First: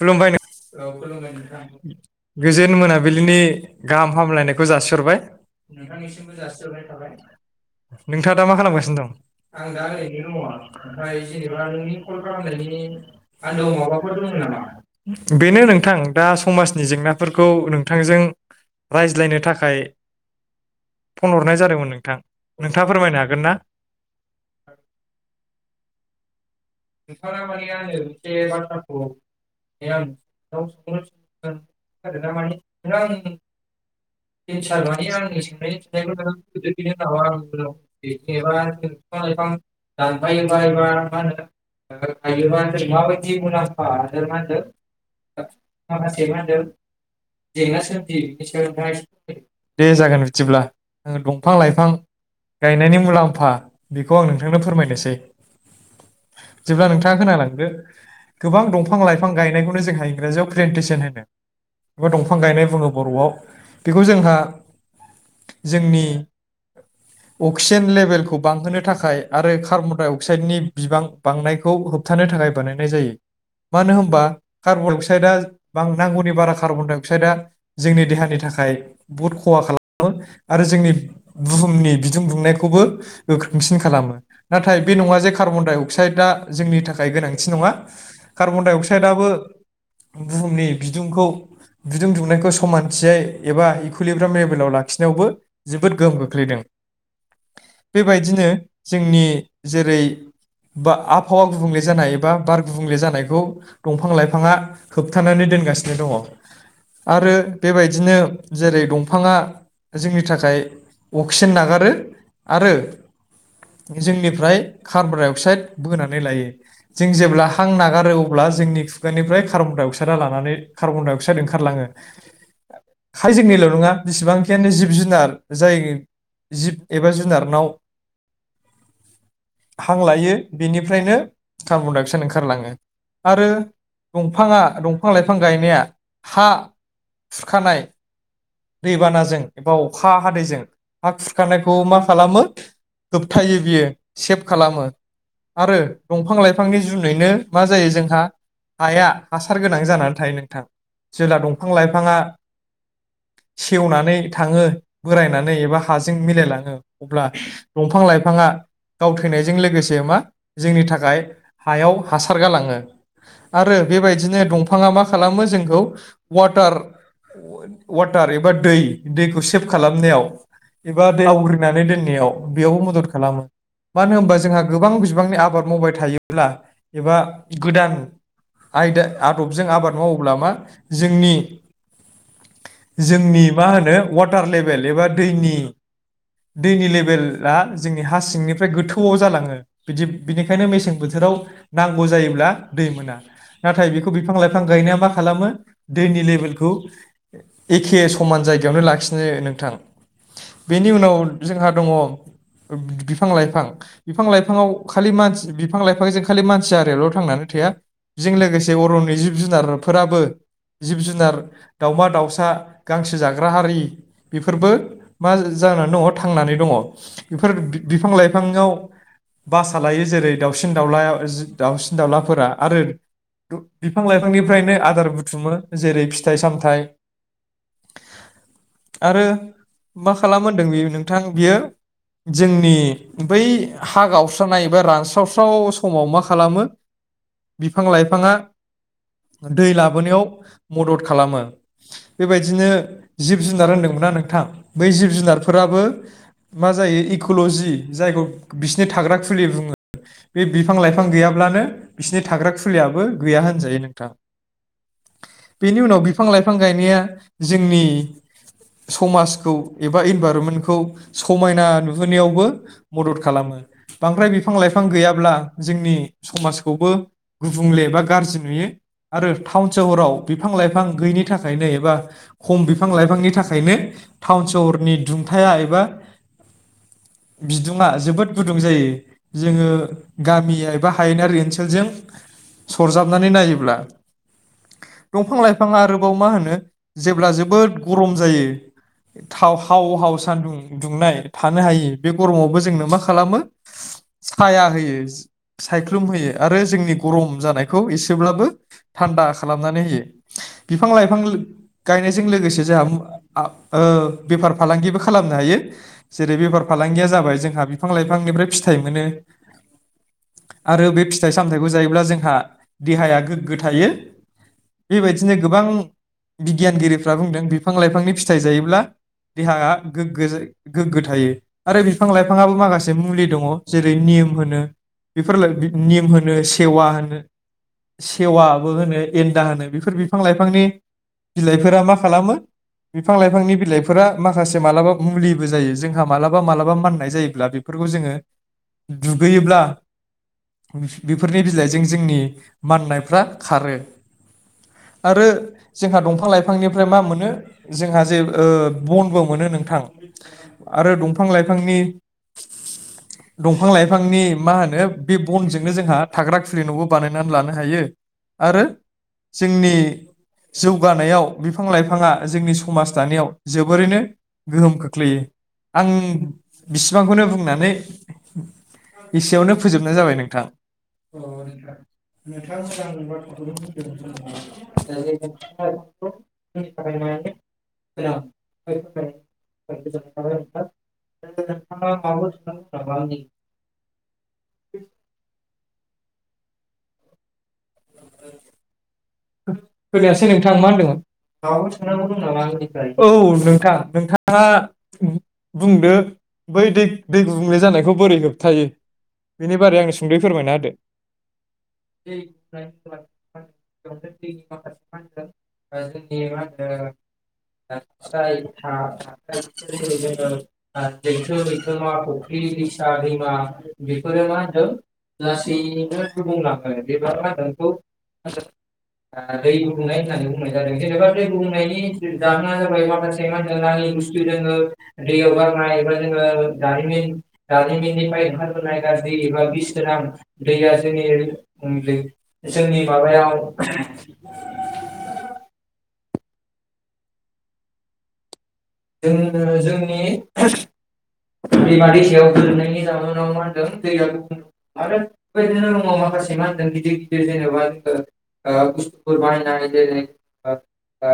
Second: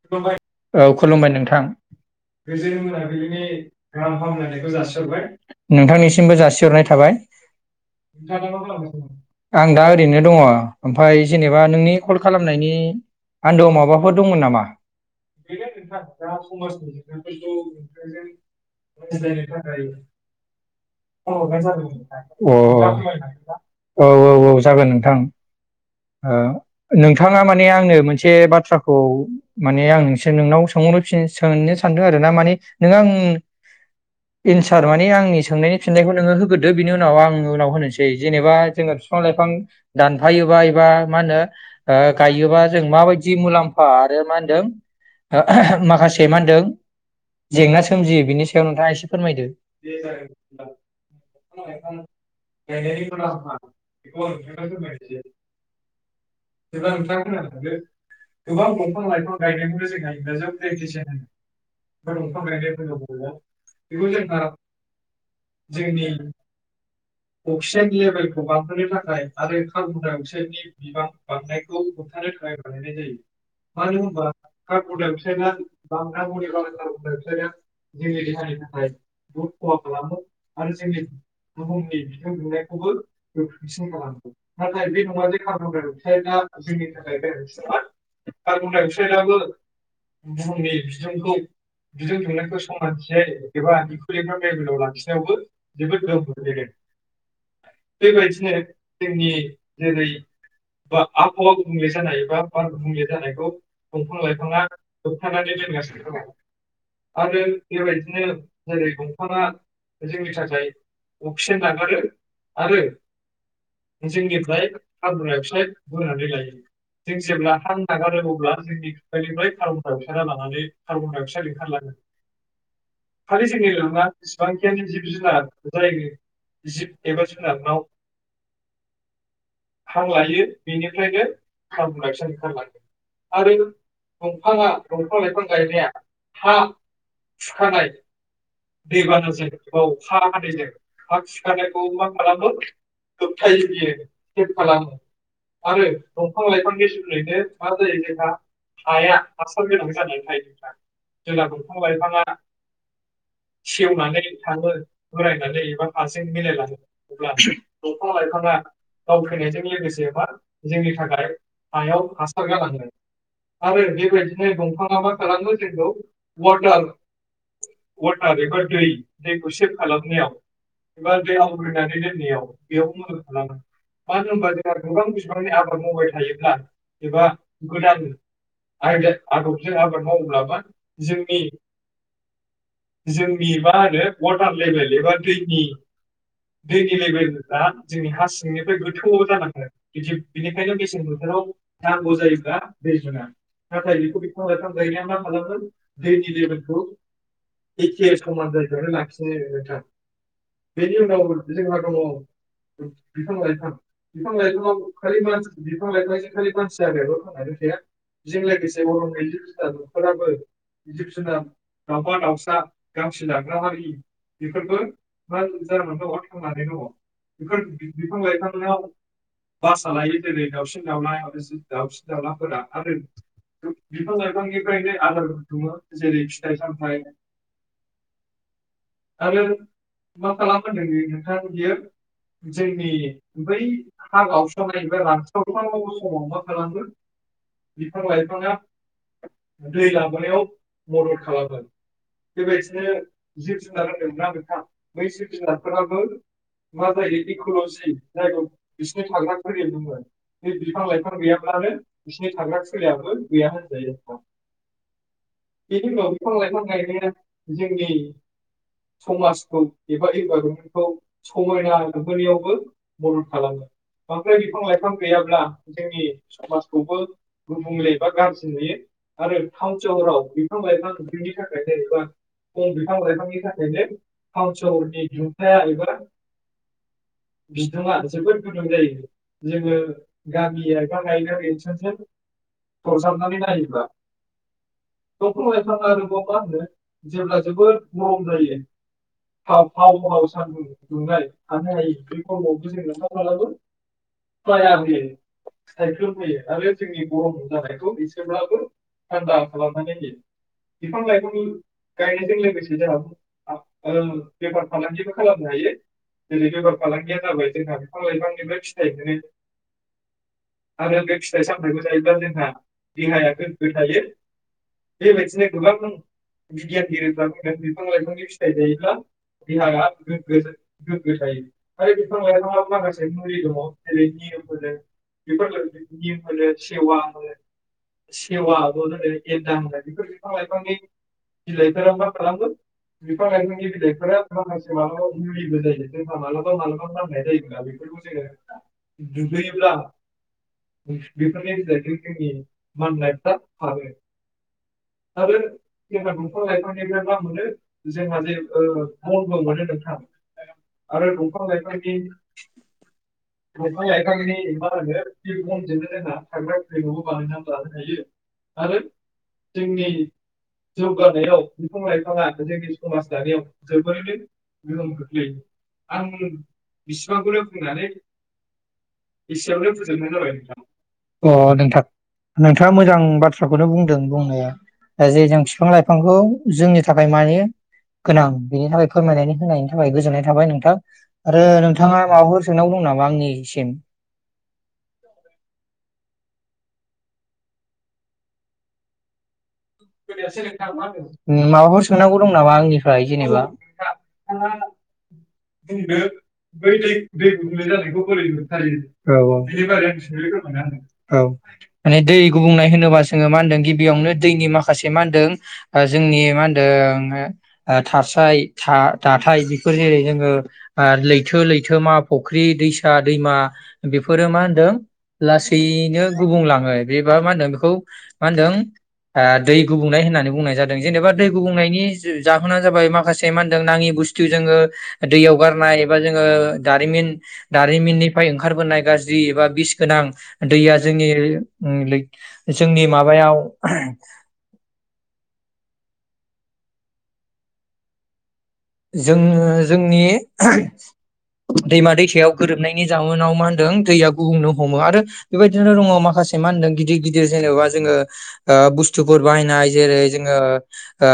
खुलुमबाय नो औ‌ खुलुमबाय नोंथां इ गोजोन मोनाबिलिनि गाहाम हामलायनायखौ जासिहरबाय नोंथांनिसिमबो जासिहरनाय थाबाय नोंथाङा दा मा खालामगासिनो दं आं दा ओरैनो दङ ओमफ्राय जेनेबा नोंनि कल खालामनायनि आन्दोआव माबाफोर दंमोन नामा बेनो नोंथां दा‌ समाजनि‌ जेंनाफोरखौ नोंथांजों रायज्लायनो थाखाय रायज्लायनो कल थाखाय हरनाय जादोंमोन नोंथां फन हरनाय अ जादोंमोन नोंथां नोंथांआ फोरमायनो नोंथाङा फोरमायनो हागोनना हागोन ना? औ औ औ जागोन नोंथां ओ नोंथांङा माने आंनो मोनसे बाथ्राखौ माने आंसो नोंनाव सोंहरनो फिन सोंनो सानदों आरो ना माने नों आं थिन साल एन्सार माने आंनि साननायनि सोंनायनि फिथाइखौ फिननायखौ नोङो होग्रोदो गिदिर बिनि गिदिर उनाव नामा आं उनाव होनोसै जेनेबा जोङो बिफां लाइफां दानफायोबा एबा मा होनो ओ गायोबा जों माबायदि मुलाम्फा आरो मान [unintelligible] दे होनदों जेंना सोमजियो बिनि सायाव नोंथाङा एसे फोरमायदो। जागोन बिदिब्ला ओ दंफां लाइफां गायनायनि मुलाम्फा बेखौ आं नोंथांनो फोरमायनोसै जेब्ला नोंथाङा खोनालांदो गोबां दंफां लाइफां जों इंराजियाव प्रेनटेसन होनो एबा दंफां गायनाय बुङो बर'आव बेखौ जोंहा जोंनि अक्सिजेन लेभेलखौ बांहोनो थाखाय आरो कार्बनडाइ अक्साइडनि बिबां बांनायखौ होबथानो थाखाय बानायनाय जायो मानो होमबा कार्बन डाइ अक्साइडआ बां नांगौनि बारा कार्बनडाइ अक्साइदआ जोंनि देहानि थाखाय बुहुद खहा खालामो आरो जोंनि बुहुमनि बिदुं दुंनायखौबो गोख्रोंसिन खालामो नाथाय बे नङा जे कार्बन डाइ अक दा जोंनि थाखाय गोनांथि नङा कार्बन डाइ अक्साइड क्सादाबो बुहुमनि बिदुंखौ बिदुं दुंनायखौ समानथियै एबा इखुुलिब्राम लेबेलाव लाखिनायावबो जोबोद गोहोम खोख्लैदों बेबायदिनो जोंनि जेरै बा आबहावा गुबुंले जानाय एबा बार गुबुंले जानायखौ दंफां लाइफाङा होबथानानै दोनगासिनो दङ आरो बेबायदिनो जेरै दंफाङा जोंनि थाखाय अक्सिजेन नागारो आरो जोंनिफ्राय कार्बा अक्साइड बोनानै लायो जों जेब्ला हां नागारो अब्ला जे जोंनि खुगानिफ्राय कार्बनडाइ अक्साइडआ लानानै कार्बनडाइ अक्साइड ओंखारलाङो खालि जोंनिल' नङा बेसेबांखियानो जिब जुनार जाय जिब एबा जुनारनाव हां‌ लाय यो बेनिफ्रायनो कार्बनडाइ अक्साइड ओंखारलाङो। आरो दंफाङा दंफां लाइफां गायनाया हा खुरखानाय दैबानाजों एबा अखा हादैजों हा खुरखानायखौ मा खालामो होबथायो बियो सेभ खालामो आरो दंफां लाइफांनि जुनैनो मा जायो जोंहा हाया हासार गोनां जानानै थायो नोंथां जेला दंफां लाइफाङा सेवनानै थाङो बोरायनानै एबा हाजों मिलायलाङो अब्ला दंफां लाइफाङा गावथैनायजों लोगोसे बेमा जोंनि थाखाय हायाव हासार गालाङो आरो बेबायदिनो दंफाङा मा खालामो जोंखौ वाटार वाटा एबा दै दैखौ सेब खालामनायाव एबा आवग्रिनानै दोननायाव बेयाव मदद खालामो मानो होमबा जोंहा बां बिबांनि आबाद मावबाय थायोब्ला एबा गोदान आयदा आदबजों आबाद मावोब्ला मा जोंनि जोंनि मा होनो वाटार लेभेल एबा दैनि दैनि लेभेला जोंनि हा सिंनिफ्राय गोथौआव जालाङो। बिदि बिदि बिनिखायनो मेसें बोथोराव नांगौ जायोब्ला दै मोना नाथाय बेखौ बिफां लाइफां गायनाया मा खालामो दैनि लेभेलखौ एखे समान जायगायावनो लाखिनो नोंथां बेनि उनाव जोंहा दङ बिफां लाइफां बिफां लाइफा फाङाव खालि मानसि बिफां लाइफां खालि मानसि आरियाल' थांनानै थाया बेजों लोगोसे अरननि जिब जुनारफोराबो जिब जुनार दाउमा दाउसा सा गांसो जाग्रा हारि बेफोरबो मा जानानै दङ थांनानै दङ बेफोर बिफां लाइफाङाव बासा लायो जेरै दाउसिन दाउला आरो दाउसिन दावउलाफोरा आरो बिफां लाइफांनिफ्रायनो आदारफोर दुङो जेरै फिथाइ सामथायाइ आरो मा खालामो होनदों बेयो नोंथां बियो जोंनि बै हा गावस्रानाय एबा रानस्रावस्राव समाव मा खालामो बिफां लाइफाङा दै लाबोनायाव मदद खालामो बेबायदिनो जिब जुनार होन्दोंमोनना नोंथां बै जिब जुनारफोराबो मा जायो इकलजि जायखौ बिसिनि थाग्रा खुलि बुङो बे बिफां लाइफां गैयाब्लानो बिसिनि थाग्रा खुलियाबो गैया होनजायो नोंथां। बेनि उनाव बिफां लाइफां गायनाया नाया जोंनि समाजखौ एबा इनभायरनमेन्टखौ समायना नुहोनायावबो मदद खालामो बांद्राय बिफां लाइफां गैयाब्ला जोंनि समाजखौबो गुबुंले बा गारजि नुयो आरो टाउन सहराव बिफां लाइफां गैयिनि थाखाय एबा खम बिफां लाइफांनि थाखायनो टाउन सहरनि दुंथाया एबा बिदुङा जोबोद गुदुं जायो जोङो गामि एबा हायेनारि ओनसोलजों सरजाबनानै नायोब्ला दंफां लाइफां आरोबाव मा मा होनो जेब्ला जोबोद गरम जायो हाव हाव हाव सान्दुं दुंनाय थानो हायि बे गरमावबो जोङो मा खालामो साया होयो सायख्लुम होयो आरो जोंनि गरम जानायखौ एसेब्लाबो थान्दा खालामनानै होयो। बेफो बिफां गायनायजों लोगोसे जोंहा आ ओ बेफार फालांगिबो खालामनो हायो जेरै बेफार फालांगिया जाबाय जोंहा बि लाइफांनिफ्राय फिथाइ मोनो आरो बे फिथाइ सामथाइखौ जायोब्ला जोंहा देहाया गोग्गो थायो बेबायदिनो गोब गोबां बिगियानगिरिफ्रा बुंदों बिफां लाइफांनि फिथाइ जायोब्ला देहाया गोग्गो जायो, गोग्गो थायो फ्राय बिफां लाइफाङाव माखासे मुलि दङ जेरै निम होनो, बेफोर लो बि निम होनो सेवा होनो, सेवाबो होनो, एमदा होनो, बेफोर बिफां बिफांनि बिलाइफोरा मा खालामो बिफां लाइफांनि बिलाइफोरा माखासे मालाबा मुलिबो जायो जोंहा मालाबा मालाबा माननाय जायोब्ला बे फोरखौ जोङो दुगैयोब्ला बि बेफोरनि बिलाइजों जोंनि माननायफ्रा खारो। आरो जोंहा दंफां लाइफांनिफ्राय मा मोनो जोंहा जे ओ बनबो मोनो नोंथां आरो दंफां लाइफांनि दंफां लाइफांनि मा होनो बे बनजोंनो जोंहा थाग्रा खुलि न'बो बानायनानै लानो हायो आरो जों नि जौगानायाव बिफां लाइफाङा जोंनि समाज दानायाव जोबोरैनो गोहोम खोख्लैयो। आं बिसि बेफोरखौनो बुंनानै एसेयावनो फोजोबनाय जाबाय नोंथां। अ' नोंथां नोंथाङा मोजां बाथ्राखौनो बुंदों बुंनाया। जाय ओ जे जों फिफां लाइफांखौ जायगानि जोंनि थाखाय माने मानि गोनां बेनि थाखाय फोरमायनायनि होनायनि थाखाय गोजोननाय थाबाय नोंथां आरो नों थाङा माबाफोर सोंनांगौ दं नामा आंनिसिम। [inaudible] खोनायासै नोंथां मा होनदोंमोन माबाफोर माबाफोर सोंनांगौ दं नामा आंनिफ्राय औ जेनेबा। नोंथां औ नोंथाङा बुंदो बै दै दै गुबुंले जानायखौ बोरै होबथायो बेनि बारै आंनो सुंद'यै फोरमायना होदो औ औ माने दै गुबुंनाय होनोबा जोङो मा होनदों गिबियावनो दैनि माख खासे मा होनदों ओ जोंनि मा होनदों हो ओ जाय थारसाय हा था दाथाय बेफोर जेरै जोङो ओ लैथो लैथोमा फुख्रि दैसा दैमा बेफोरो मा होनदों लासैनो गुबुंलाङो बेबा मा होनदों बेखौ मा होनदों ओ आ दै गुबुंनाय होननानै बुंनाय जादों। जेनेबा दै गुबुंनायनि जाहोना जाबाय माखासे मा होनदों नाङि बुस्थु जोङो दैयाव गारनाय एबा जोङो दारिमिन दारिमिननिफ्राय ओंखारबोनाय गाज्रि एबा बिस गोनां दैया जोंनि ओ लै जोंनि माबायाव जोङो जोंनि दैमा दैथायायाव गोरोबनायनि जाहोनाव मा होनदों दैया गुबुंनो हमो आरो बेबायदिनो दङ माखासे मा होनदों गिदिर गिदिर जेनेबा जोङो बुस्थुफोर बाहायनाय जेरै जोङो ओ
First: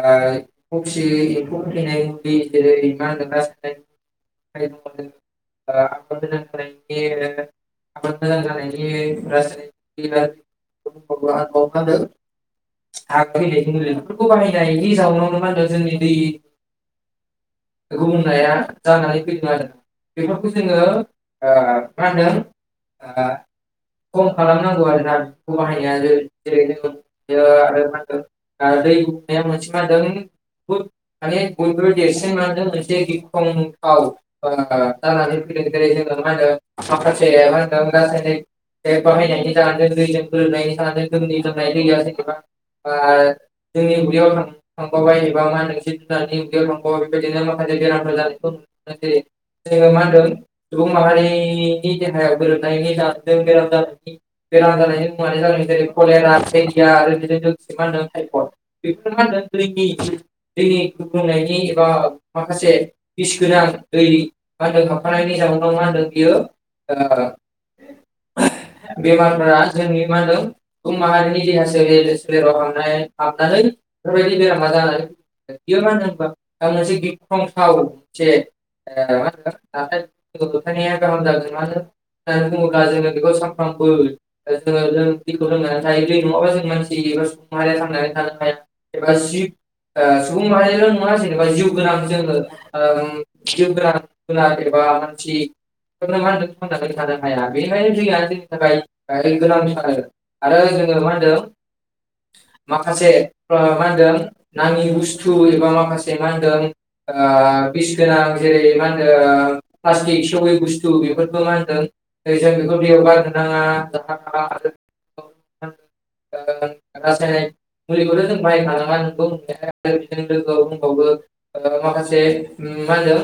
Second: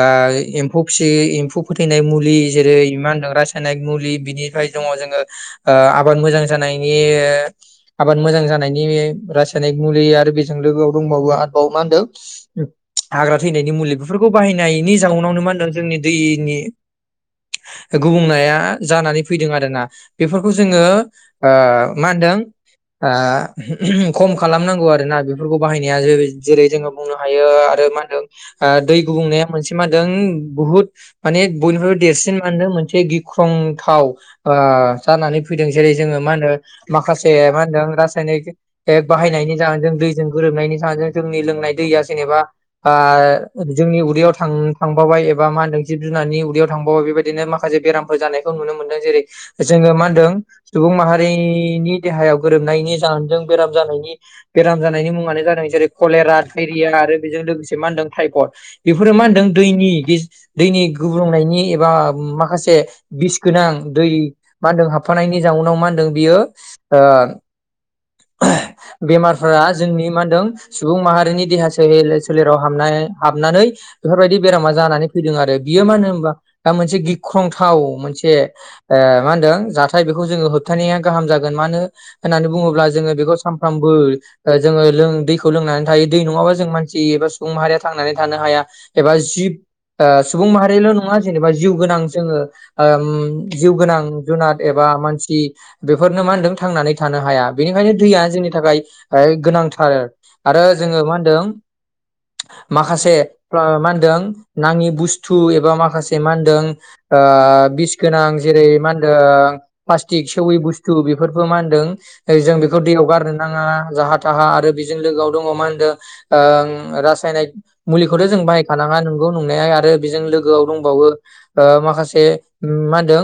एम्फौ फिसि एम्फौ फोथैनाय मुलि जेरै मान होनदों सायनायक मुलि बिनिफ्राय दङ जोङो ओ आबाद मोजां जानायनि आबाद मोजां जानायनि रासायनिक मुलि आरो बेजों लोगोआव दंबावो आरोबावो मा होनदों हाग्रा थैनायनि मुलि बेफोरखौ बाहायनायनि जाउनावनो मा होनदों जोंनि दैनि गुबुंनाया जानानै फैदों आरोना। बेफोरखौ जोङो ओ मा होनदों ओ खम खालामनांगौ आर ना बेफोरखौ बाहायनाया जेरै जोङो बुंनो हायो आरो मा होनदों ओ दै गुबुंनाया मोनसे मा होनदों बुहुत माने बयनिफ्रायबो देरसिन जेनेबा नों मोनसे गिख्रंथाव ओ जानानै फैदों जेरै जोङो मा होनो माखासे मा होनदों रासायनिक बाहायनायनि जाहोन जों दैजों गोरोबनायनि जाहोन जोंनि लोंनाय दैया जेनेबा आ ओ जोंनि उदैयावां थांबावबाय एबा मा होनदों जिब जुनारनि उदैयाव थांबावबाय बेबायदि बिनो माखासे बेरामफोर जानायखौ नुनो मोनदों जेरै जोङो मा होनदों सुबुं माहारिनि देहायाव गोरोबनायनि जाहोनजों बेराम जानायनि बेराम जानायनि मुङानो जादों जेरै कलेरा थाइरिया आरो बेजों लोगोसे मा होनदों टाइफड बेफोरो मा होनदों दैनि बे दैनि गुबब्रुंनायनि एबा माखासे बिस गोनां दै मा होनदों हाबफानायनि जाउनाव मा होनदों बियो ओ बेमारफ जोंनि मा होनदों सुबुं माहारिनि देहा स सोलेराव हाबनाय हाबनानै बेफोरबायदि बेरामा जानानै फैदों आरो बियो मा होन होनोमबा दा मोनसे गिख्रंथाव मोनसे ओ मा होनो दों जाथाय बेखौ जोङो होबथानाया गाहाम जागोन मानो होन्नानै बुङोब्ला जोङो बेखौ सानफ्रामबो जोङो दैखौ लोंनानै थायो दै नङाबा जों मानसि एबा सुबुं माहारिया थांनानै थानो हाया एबा जिब सुबुं माहारिल' नङा जेनेबा गोनां जोङो ओम जिउ गोनां। जुनाद एबा मानसि बेफोरनो मा होनदों थांनानै थानो हाया। बेनिखायनो दैया जोंनि थाखाय गोनांथार आरो जोङो मा होनदों माखासे मा होनदों नाङि बुस्थु एबा माखासे मा होन बिस गोनां जेरै मा ओ प्लास्टिक सेवै बुस्थु बेफोरबो मा होनदों जों बेखौ दैयाव गारनो नाङा जाहा थाहा आरो बेजों लोगोआव दङ मा होनदों ओं रासायनिक मुलिखौथ' जों बाहायखानाङा नंगौ नंनायाय आरो बेजों लोगोआव दंबावो। माखासे मा होनदों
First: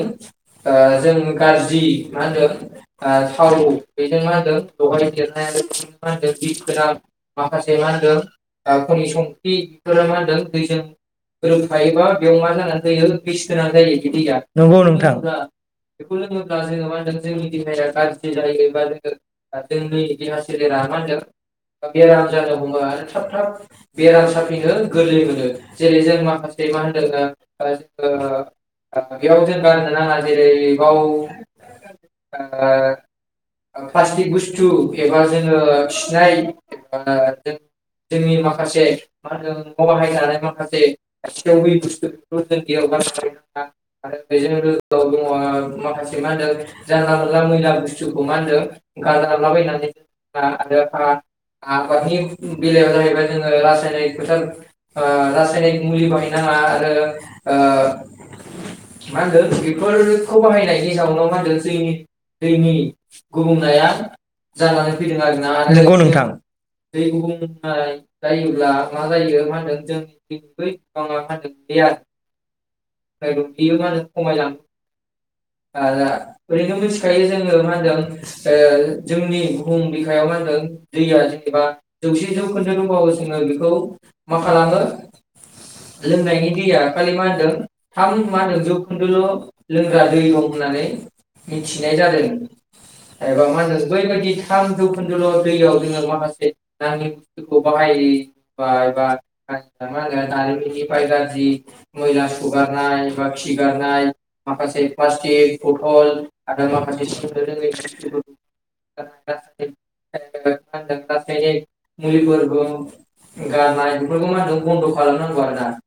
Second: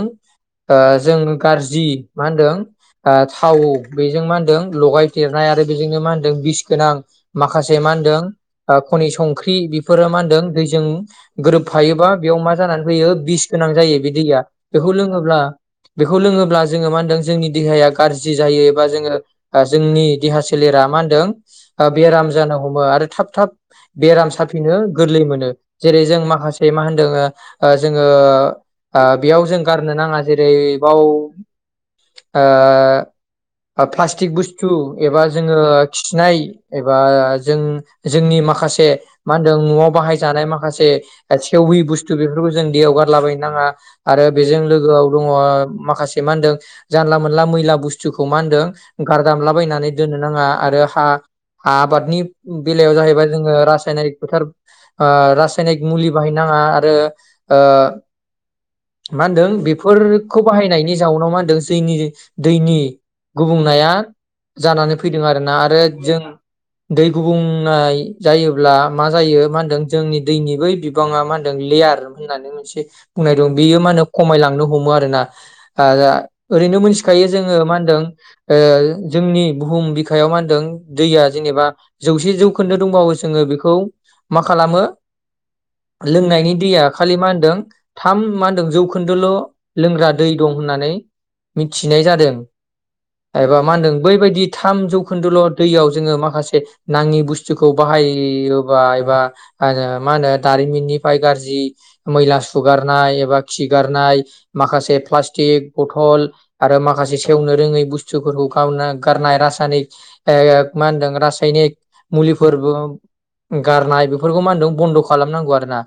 ओ जों गाज्रि मा होनदों थाव बेजों मा होनदों लगायदेरनाय आरो बेजोंनो मा होनदों बिस गोनां माखासे मा होनदों खनि संख्रि बेफोरो मा होनदों दैजों गोरोबफायोबा बेयाव मा जानानै होयो बिस गोनां जायो बे दै बेखौ लोंङो ब्ला बेखौ लोङोब्ला जोङो मा होनदों जोंनि देहाया गाज्रि जायो एबा जोङो जोंनि देहा सोलेरा मा होनदों बेराम जानो हमो आरो थाब थाब बेराम साफिनो गोरलै मोनो जेरै जों माखासे मा होनदों ओ जोङो बेयाव जों गारनो नाङा जेरै बाव ओ प्लासटिक प्लास्टिक बुस्थु बसतु एबा जोङो जोंङो खिनाय एबा जों जोंनि माखासे मा होनो न'आव न'याव बाहायजानाय बाहायनाय माखासे मा होन्दों सेवयि बुस्तु बेफोर जों दैआव गारलाबायनो आरो बेजोंलोग दङ माखासे मा होनदों जानला मोनला मैला बुस्थुखौ मा होनदों गार जानला मोनला बुस्तुखौ गारदामलाबायायनानै दोननो नाङा आरो हा आबादनि बेलायाव जाहैबाय जोंङो रासायनिक फोथार रासायनिक मुलि बाहायनो नाङा आरो ओ मा होनदों बेफोरखौ बाहायनायनि जाउनाव मा होनदों जोंनि दैनि गुबुंनाया जानानै फैदों आरोना आरो जों दै गुबुंनाय जायोब्ला मा जायो मा होनदों जोंनि दैनि बै बिबांङा मा होनदों लेयार होननानै मोनसे बुंनाय दं बेयो मा होनो खमायलांनो हमो आरोना आ ओरैनो मोनथिखायो जोंङो मा होनदों जोंनि बुहुम बिखायाव मा होनदों दैया जेनेबा जौसे जौखोन्दो दंबावो जोंङो बेखौ मा खालामो लोंनायनि दैया खालि मा होनदों थाम मा होनदों जौखोन्दोल' लोंग्रा दै दं होननानै मिथिनाय जादों एबा मा होनदों बैबायदि थाम जौखोन्दोल' दैयाव जोंङो माखासे नाङि बुस्थुखौ बाहायोबा एबा ओ मा होनो दारिमिननिफ्राय गाज्रि मैला सुगारनाय एबा खिगारनाय माखासे प्लास्टिक बथल आरो माखासे सेवनो रोङै बुस्थुफोरखौ गावनो मा गारनाय रासायनिक ओ मा होनदों रासायनिक मुलिफोरबो गारनाय बेफोरखौ मा होनदों बन्द' खालामनांगौ आरो ना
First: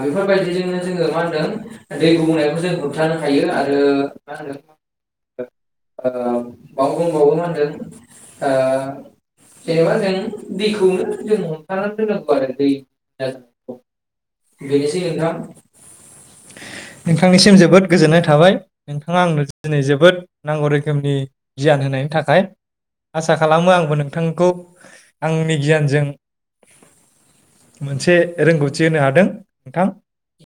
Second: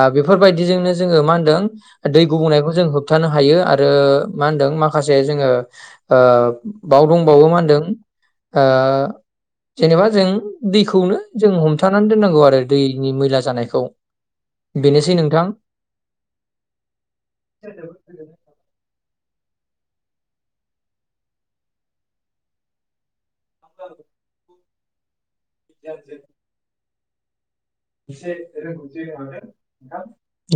आ बे बेफोरबायदिजोंनो जोंङो मा होनदों दै गुबुंनायखौ जों होब होबथानो हायो आरो माहोनदों माखासे जोङो ओ बाव दंबावो मा होनदों ओ जेनेबा जों दैखौनो हमथानानै दोननांगौ आरो दैनि मैला जानायखौ बेनोसै दि नोंथां नोंथांनिसिम जोबोद गोजोननाय थाबाय नोंथाङा आंनो दिनै जोबोद नांगौ रोखोमनि गियान होनायनि थाखाय आसा खालामो आंबो नोंथांखौ आंनि गियानजों मोनसे रोंगौथि होनो हादों नोंथां